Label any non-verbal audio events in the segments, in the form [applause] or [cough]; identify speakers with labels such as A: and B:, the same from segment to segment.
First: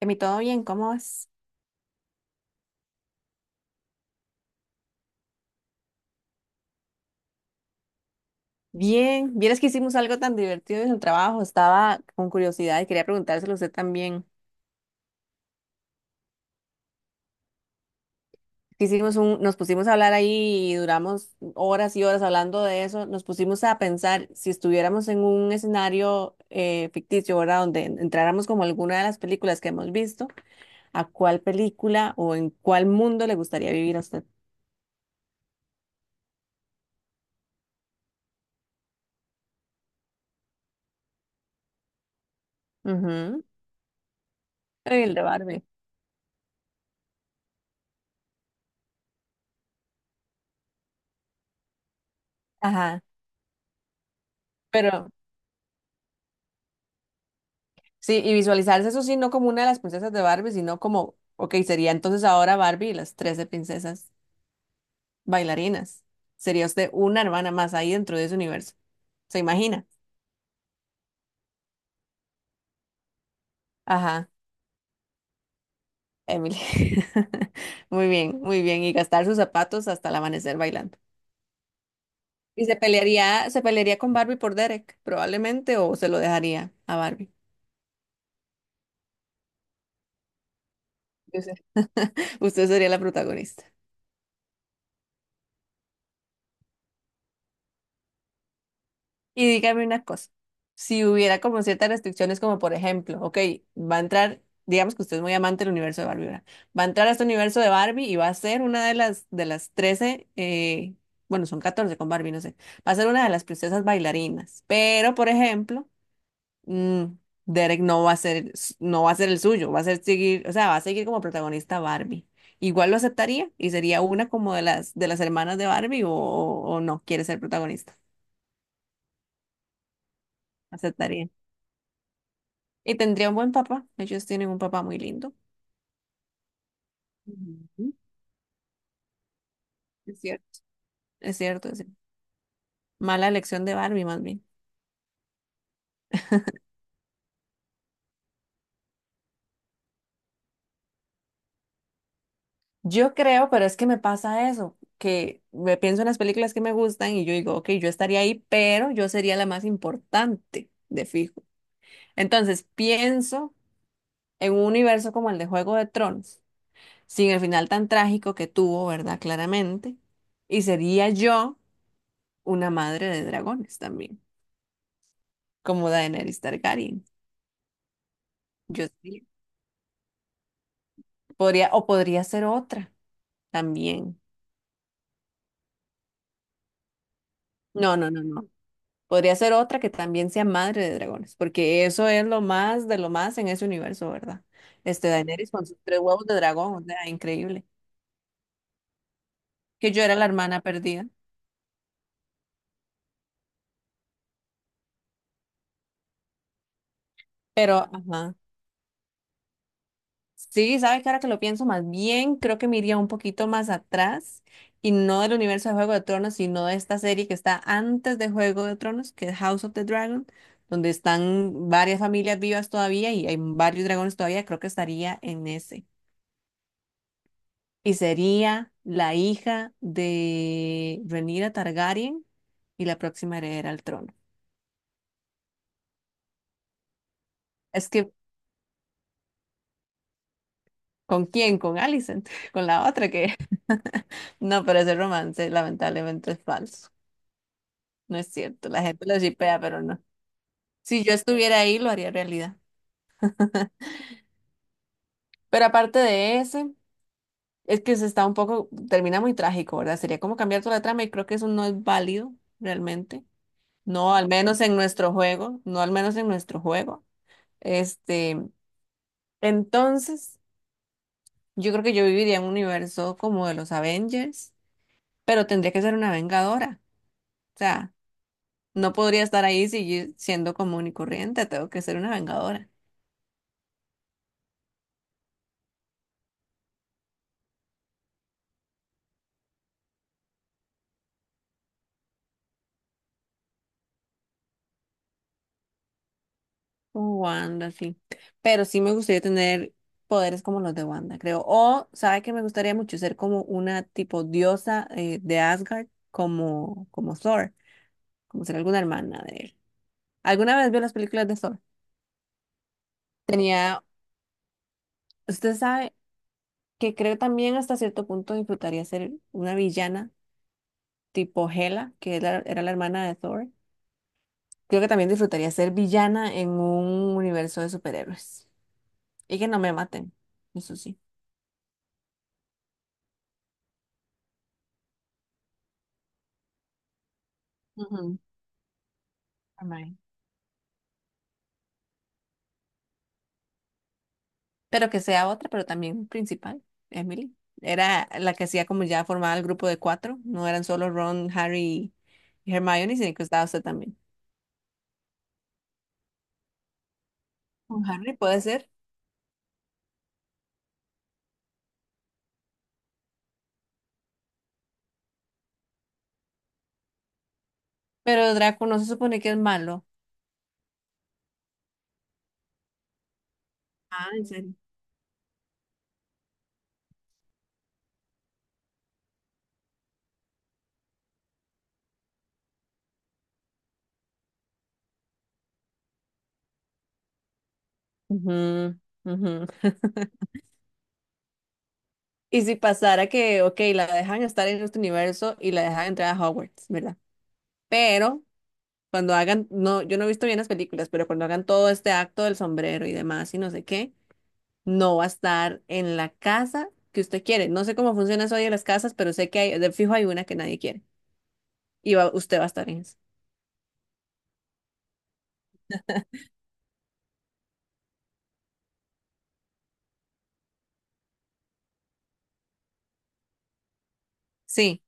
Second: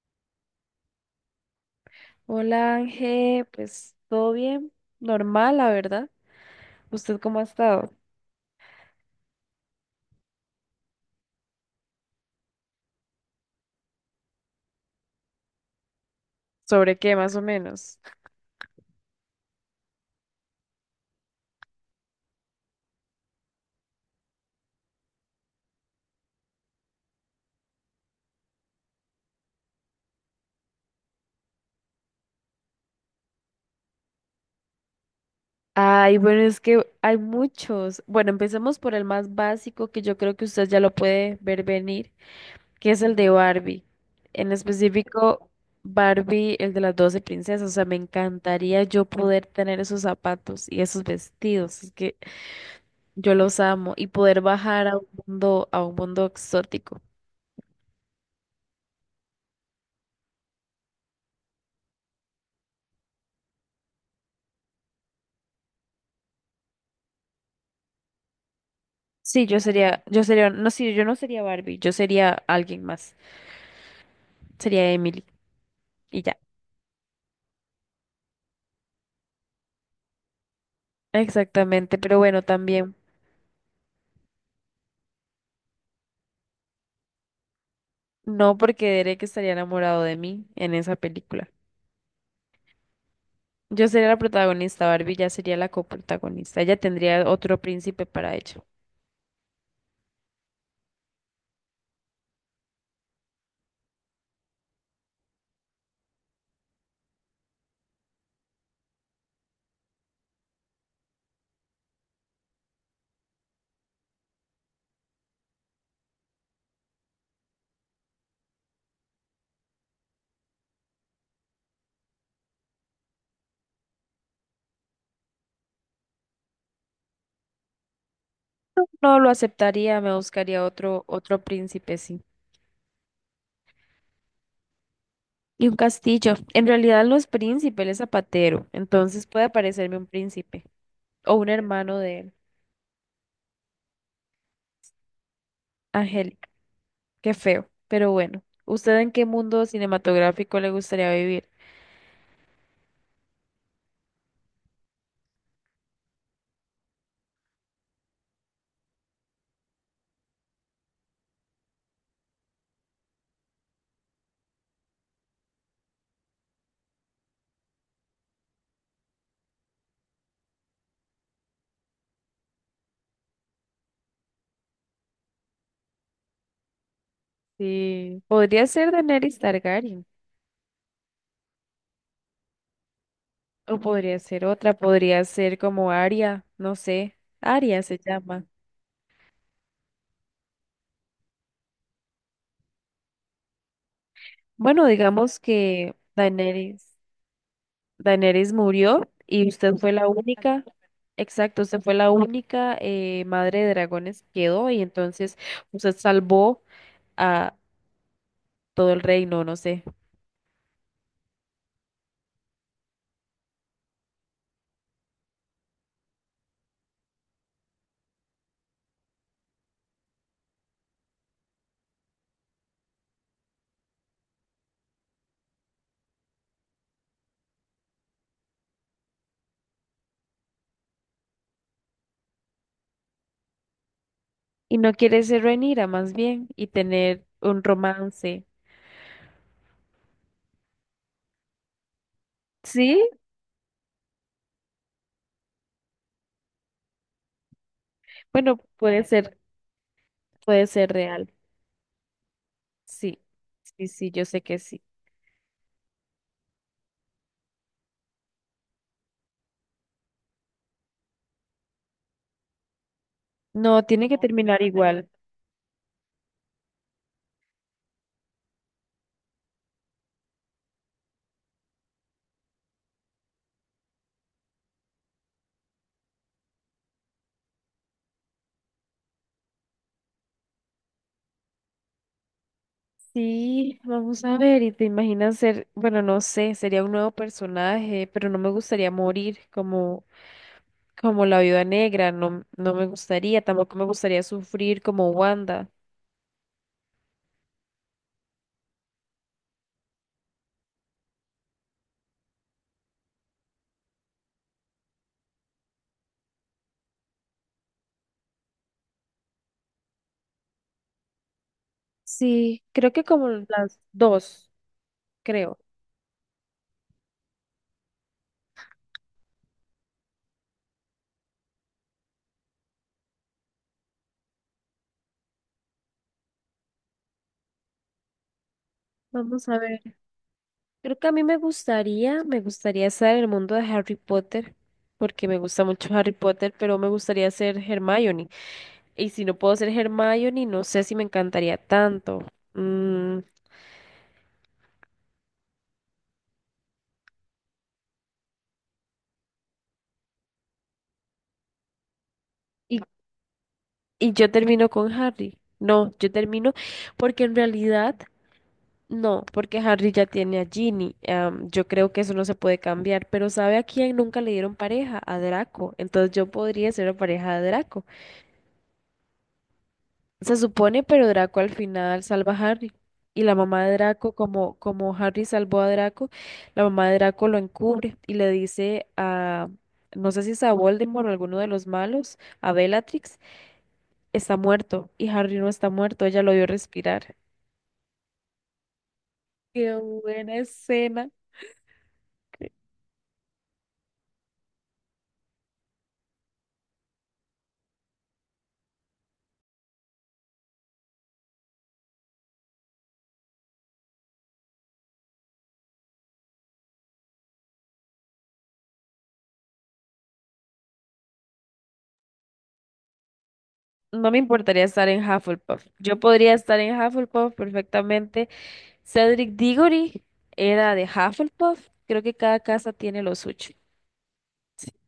A: Emi, ¿todo bien? ¿Cómo vas?
B: Hola Ángel, pues todo bien, normal, la verdad. ¿Usted cómo ha estado?
A: Bien, vieras que hicimos algo tan divertido en el trabajo, estaba con curiosidad y quería preguntárselo a usted también.
B: ¿Sobre qué más o menos?
A: Nos pusimos a hablar ahí y duramos horas y horas hablando de eso, nos pusimos a pensar si estuviéramos en un escenario ficticio, ¿verdad? Donde entráramos como alguna de las películas que hemos visto, ¿a cuál película o en cuál mundo le gustaría vivir a usted?
B: Ay, bueno, es que hay muchos. Bueno, empecemos por el más básico que yo creo que usted ya lo puede ver venir, que es el de
A: Ujú.
B: Barbie. En
A: El de
B: específico,
A: Barbie.
B: Barbie, el de las 12 princesas. O sea, me encantaría yo poder tener esos zapatos y esos vestidos. Es que
A: Ajá.
B: yo los amo y poder bajar
A: Pero
B: a un mundo exótico.
A: sí, y visualizarse eso sí, no como una de las princesas de Barbie, sino como, ok, sería entonces ahora Barbie y las 13 princesas bailarinas. Sería usted una hermana más ahí dentro de ese universo. ¿Se
B: Sí, yo
A: imagina?
B: sería, yo sería, no, sí, yo no sería Barbie, yo sería alguien más,
A: Ajá,
B: sería Emily y ya.
A: Emily. [laughs] Muy bien, muy bien. Y gastar sus zapatos hasta el amanecer bailando.
B: Exactamente, pero bueno,
A: Y
B: también
A: se pelearía con Barbie por Derek, probablemente, o se lo dejaría a Barbie.
B: no porque Derek estaría enamorado de mí en esa
A: Yo
B: película.
A: sé. [laughs] Usted sería la protagonista.
B: Yo sería la protagonista, Barbie ya sería la coprotagonista, ella tendría otro príncipe para ella.
A: Y dígame una cosa, si hubiera como ciertas restricciones, como por ejemplo, ok, va a entrar, digamos que usted es muy amante del universo de Barbie, ¿verdad? Va a entrar a este universo de Barbie y va a ser una de las 13 bueno, son 14 con Barbie, no sé, va a ser una de las princesas bailarinas, pero por ejemplo, mm, Derek no va a ser, no va a ser el suyo, va a ser seguir, o sea, va a seguir como protagonista Barbie. Igual lo aceptaría y sería una como de las hermanas de Barbie o, o no quiere ser protagonista,
B: No lo aceptaría, me buscaría otro,
A: aceptaría.
B: otro príncipe, sí.
A: Y tendría un buen papá. Ellos tienen un papá muy lindo.
B: Y un castillo. En realidad no es príncipe, él
A: Ujú.
B: es zapatero, entonces puede aparecerme un
A: Es cierto.
B: príncipe. O
A: Es
B: un
A: cierto, es cierto.
B: hermano de él,
A: Mala elección de Barbie, más bien.
B: Angélica. Qué feo, pero bueno. ¿Usted en qué mundo cinematográfico le gustaría vivir?
A: Yo creo, pero es que me pasa eso, que me pienso en las películas que me gustan y yo digo, ok, yo estaría ahí, pero yo sería la más importante, de fijo. Entonces pienso en un universo como el de Juego de Tronos, sin el final tan trágico que tuvo, ¿verdad? Claramente. Y sería yo una madre de dragones también, como Daenerys Targaryen.
B: Sí, podría
A: Yo
B: ser
A: sería
B: Daenerys Targaryen,
A: podría, o podría ser otra
B: o podría
A: también.
B: ser otra, podría ser como Arya, no sé, Arya
A: No,
B: se
A: no, no,
B: llama.
A: no. Podría ser otra que también sea madre de dragones, porque eso es lo más de lo más en ese universo, ¿verdad?
B: Bueno,
A: Este
B: digamos
A: Daenerys con sus
B: que
A: tres huevos de dragón, o
B: Daenerys,
A: sea, increíble.
B: Daenerys murió y usted
A: Que
B: fue
A: yo
B: la
A: era la hermana
B: única,
A: perdida,
B: exacto, usted fue la única madre de dragones que quedó y entonces usted salvó a
A: pero ajá.
B: todo el reino, no sé.
A: Sí, sabes que ahora que lo pienso más bien, creo que me iría un poquito más atrás y no del universo de Juego de Tronos, sino de esta serie que está antes de Juego de Tronos, que es House of the Dragon, donde están varias familias vivas todavía y hay varios dragones todavía, creo que estaría en ese. Y sería la hija de Rhaenyra Targaryen y la próxima heredera al trono.
B: Y no quieres ser Rhaenyra más bien y tener un
A: Es que,
B: romance.
A: ¿Con quién? Con Alicent, [laughs] con la
B: ¿Sí?
A: otra que... [laughs] No, pero ese romance lamentablemente es falso. No es
B: Bueno,
A: cierto, la gente lo shipea, pero no.
B: puede ser
A: Si yo
B: real.
A: estuviera ahí, lo haría realidad.
B: Sí, sí, sí, yo sé que sí.
A: Pero aparte de ese, es que se está un poco, termina muy trágico, ¿verdad? Sería como cambiar toda la trama y creo que eso no es válido realmente.
B: No, tiene
A: No,
B: que
A: al menos
B: terminar
A: en
B: igual.
A: nuestro juego, no al menos en nuestro juego. Este, entonces, yo creo que yo viviría en un universo como de los Avengers, pero tendría que ser una vengadora. O sea, no podría estar ahí siendo común y corriente, tengo que ser una vengadora.
B: Sí, vamos a ver, y te imaginas ser, bueno, no sé, sería un nuevo personaje, pero no me gustaría morir como, como la viuda negra, no, no me gustaría, tampoco me gustaría sufrir como Wanda.
A: Como Wanda, sí. Pero sí me gustaría tener poderes como los de Wanda, creo. O, ¿sabe que me gustaría mucho ser como una tipo diosa de Asgard, como, como Thor, como ser alguna hermana de él? ¿Alguna vez vio las películas de Thor?
B: Sí, creo que como las
A: Tenía,
B: dos,
A: usted
B: creo.
A: sabe que creo también hasta cierto punto disfrutaría ser una villana tipo Hela, que era, era la hermana de Thor. Creo que también disfrutaría ser villana en un universo de superhéroes. Y que
B: Vamos a
A: no me
B: ver.
A: maten, eso
B: Creo
A: sí.
B: que a mí me gustaría estar en el mundo de Harry Potter, porque me gusta mucho Harry Potter, pero me gustaría ser
A: Ujú.
B: Hermione. Y si no puedo ser
A: Amai.
B: Hermione, no sé si me encantaría tanto. Mm,
A: Pero que sea otra, pero también principal, Emily. Era la que hacía como ya formaba el grupo de cuatro. No eran solo Ron, Harry y
B: y,
A: Hermione, sino que estaba usted también.
B: y yo termino con Harry. No, yo termino porque en
A: Con
B: realidad
A: Harry puede ser,
B: no, porque Harry ya tiene a Ginny. Am, yo creo que eso no se puede cambiar, pero ¿sabe a quién nunca le dieron pareja? A Draco. Entonces yo podría ser la pareja de Draco.
A: pero Draco no se supone que es malo.
B: Se supone, pero Draco al final salva a Harry. Y la mamá de
A: Ah,
B: Draco,
A: ¿en serio?
B: como, como Harry salvó a Draco, la mamá de Draco lo encubre y le dice a, no sé si es a Voldemort o alguno de los malos, a Bellatrix, está muerto y Harry no está muerto, ella lo vio respirar.
A: Ujú, ujú.
B: Qué buena escena.
A: Y si pasara que, ok, la dejan estar en este universo y la dejan entrar a Hogwarts, ¿verdad? Pero cuando hagan, no, yo no he visto bien las películas, pero cuando hagan todo este acto del sombrero y demás y no sé qué. No va a estar en la casa que usted quiere. No sé cómo funciona eso hoy en las casas, pero sé que hay, de fijo hay una que nadie quiere. Y usted va a estar en esa.
B: No me importaría estar en Hufflepuff. Yo podría estar en Hufflepuff perfectamente. Cedric Diggory era de Hufflepuff. Creo que cada casa tiene lo suyo.
A: Sí.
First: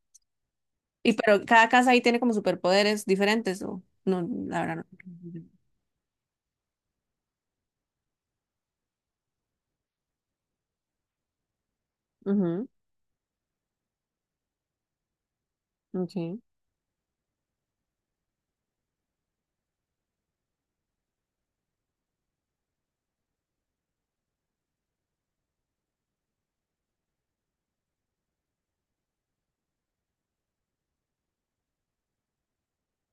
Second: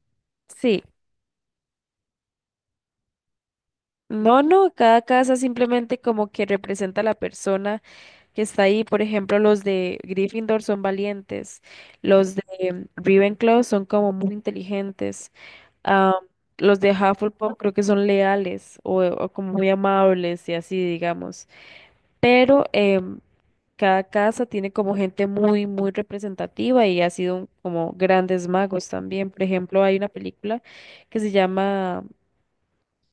B: Sí.
A: Y pero cada casa ahí tiene como superpoderes diferentes, o no,
B: No,
A: la
B: no,
A: verdad
B: cada casa simplemente como que representa a la persona que está ahí. Por ejemplo, los de Gryffindor son valientes, los de
A: no.
B: Ravenclaw son como muy inteligentes,
A: Ujú,
B: ah,
A: ok.
B: los de Hufflepuff creo que son leales o como muy amables y así, digamos. Pero cada casa tiene como gente muy, muy representativa y ha sido un- como grandes magos también. Por ejemplo, hay una película que se llama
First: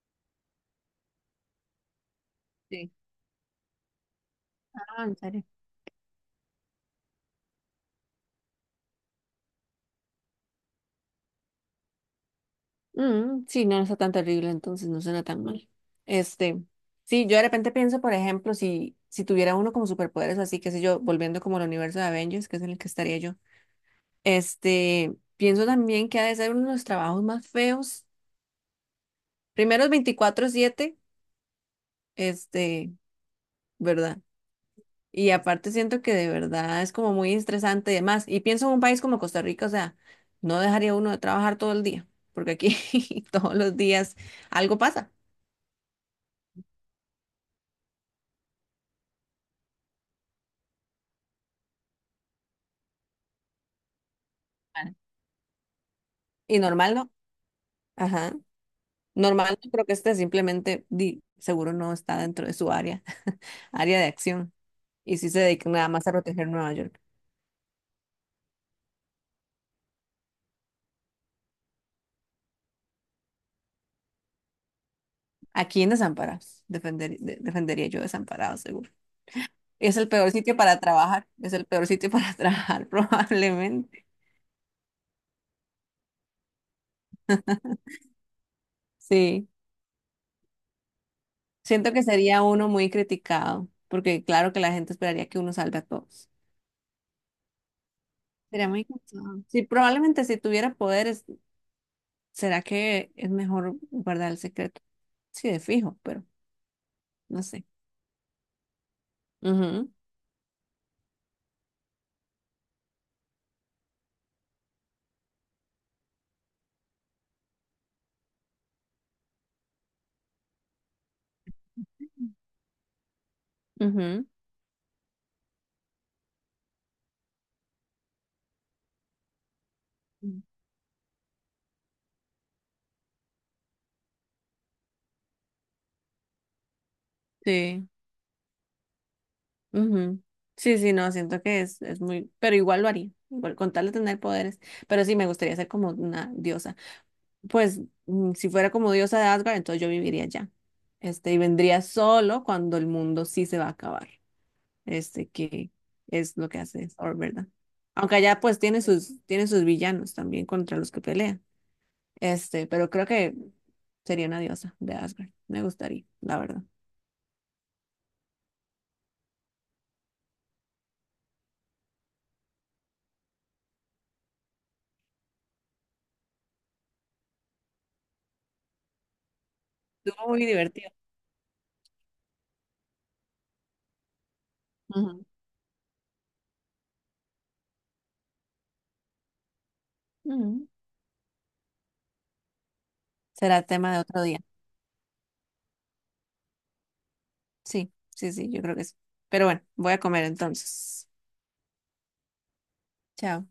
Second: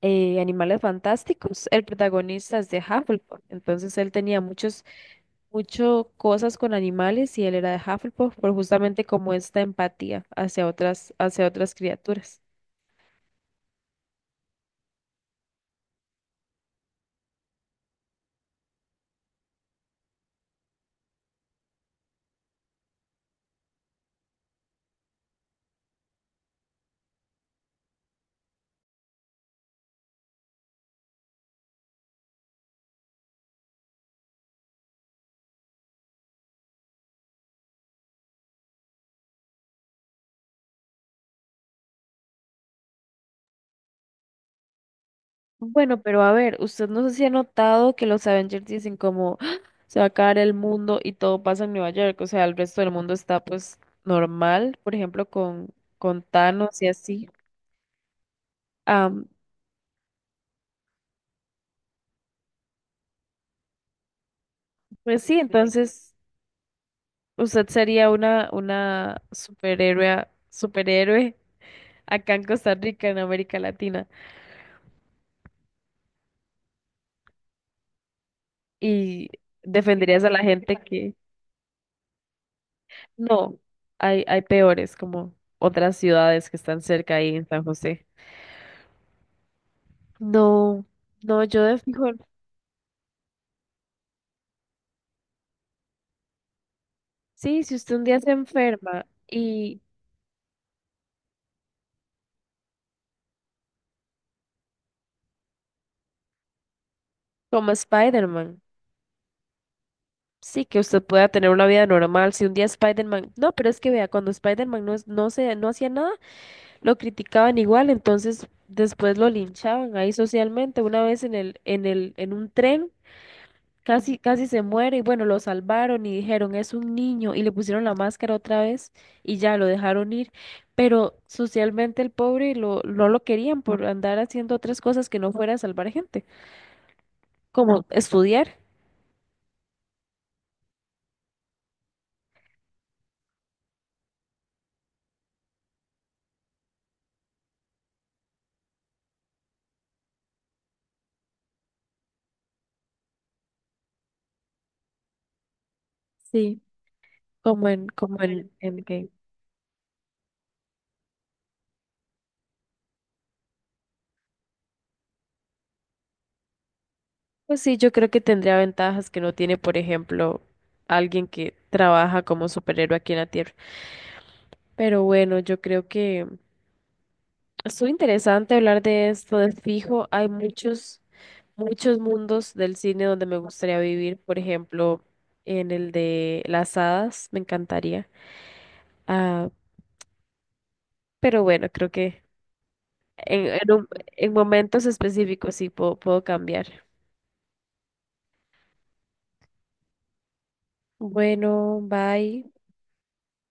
B: Animales Fantásticos, el protagonista es de
A: Sí.
B: Hufflepuff, entonces él tenía muchos,
A: Ah, en serio.
B: mucho cosas con animales y él era de Hufflepuff por justamente como esta empatía hacia otras criaturas.
A: Mm, sí, no está tan terrible, entonces no suena tan mal. Este, sí, yo de repente pienso, por ejemplo, si tuviera uno como superpoderes, así que sé yo, volviendo como al universo de Avengers, que es en el que estaría yo. Este, pienso también que ha de ser uno de los trabajos más feos. Primero es 24/7, este, ¿verdad? Y aparte siento que de verdad es como muy estresante y demás. Y pienso en un país como Costa Rica, o sea, no dejaría uno de trabajar todo el día, porque aquí [laughs] todos los días algo pasa.
B: Bueno, pero a ver, usted no sé si ha notado que los Avengers dicen como "Ah, se va a acabar el mundo", y todo pasa en Nueva York, o sea, el resto del mundo está pues normal, por
A: Claro.
B: ejemplo, con
A: Y
B: Thanos y
A: normal no.
B: así.
A: Ajá.
B: Am,
A: Normal no creo que este simplemente di, seguro no está dentro de su área, [laughs] área de acción. Y
B: pues
A: sí
B: sí,
A: se dedica nada más a
B: entonces...
A: proteger Nueva York.
B: Usted sería una superhéroe, superhéroe acá en Costa Rica, en América Latina,
A: Aquí en Desamparados, defendería yo Desamparados, seguro.
B: y
A: Es el
B: defenderías a
A: peor
B: la
A: sitio
B: gente
A: para
B: que
A: trabajar, es el peor sitio para [laughs] trabajar,
B: no,
A: probablemente.
B: hay peores, como otras ciudades que están cerca ahí en San José.
A: Sí,
B: No, no, yo de
A: siento que
B: fijo,
A: sería uno muy criticado, porque claro que la gente esperaría que uno salve a todos.
B: sí, si usted un día se
A: Sería muy
B: enferma.
A: cansado. Sí,
B: Y
A: probablemente si tuviera poderes, ¿será que es mejor guardar el secreto? Sí, de fijo, pero no sé.
B: como Spider-Man,
A: Ujú,
B: sí, que usted pueda tener una vida normal, si un día Spider-Man, no, pero es que vea, cuando Spider-Man no, es- no se, no hacía nada, lo criticaban igual, entonces después lo linchaban ahí socialmente. Una vez en el, en el, en un tren, casi,
A: ujú,
B: casi se muere, y bueno, lo salvaron y dijeron, es un niño, y le pusieron la máscara otra vez, y ya lo dejaron ir. Pero socialmente el pobre lo, no lo querían por andar haciendo otras cosas que no fuera a salvar gente, como
A: sí.
B: estudiar,
A: Ujú. Sí, sí, no, siento que es muy, pero igual lo haría, igual con tal de tener poderes, pero sí me gustaría ser como una diosa. Pues mm, si fuera como diosa de Asgard, entonces yo viviría allá. Este, y vendría solo cuando el mundo sí se va a acabar. Este, que es lo que
B: sí.
A: hace Thor, ¿verdad?
B: Como en,
A: Aunque
B: como
A: allá pues
B: en que-
A: tiene sus villanos también contra los que pelea. Este, pero creo que sería una diosa de Asgard. Me gustaría, la verdad.
B: Pues sí, yo creo que tendría ventajas que no tiene, por ejemplo, alguien que trabaja como superhéroe aquí en la Tierra. Pero bueno, yo creo que estuvo interesante hablar de esto, de fijo. Hay
A: Estuvo muy divertido.
B: muchos, muchos mundos del cine donde me gustaría vivir. Por ejemplo,
A: Ujú.
B: en el de las hadas, me encantaría. Ah,
A: Ujú.
B: pero bueno, creo que
A: Será
B: en un-
A: tema de otro
B: en
A: día.
B: momentos específicos sí puedo, puedo cambiar.
A: Sí, sí, sí, yo creo que sí. Pero bueno, voy a comer entonces.
B: Bueno, bye.
A: Chao.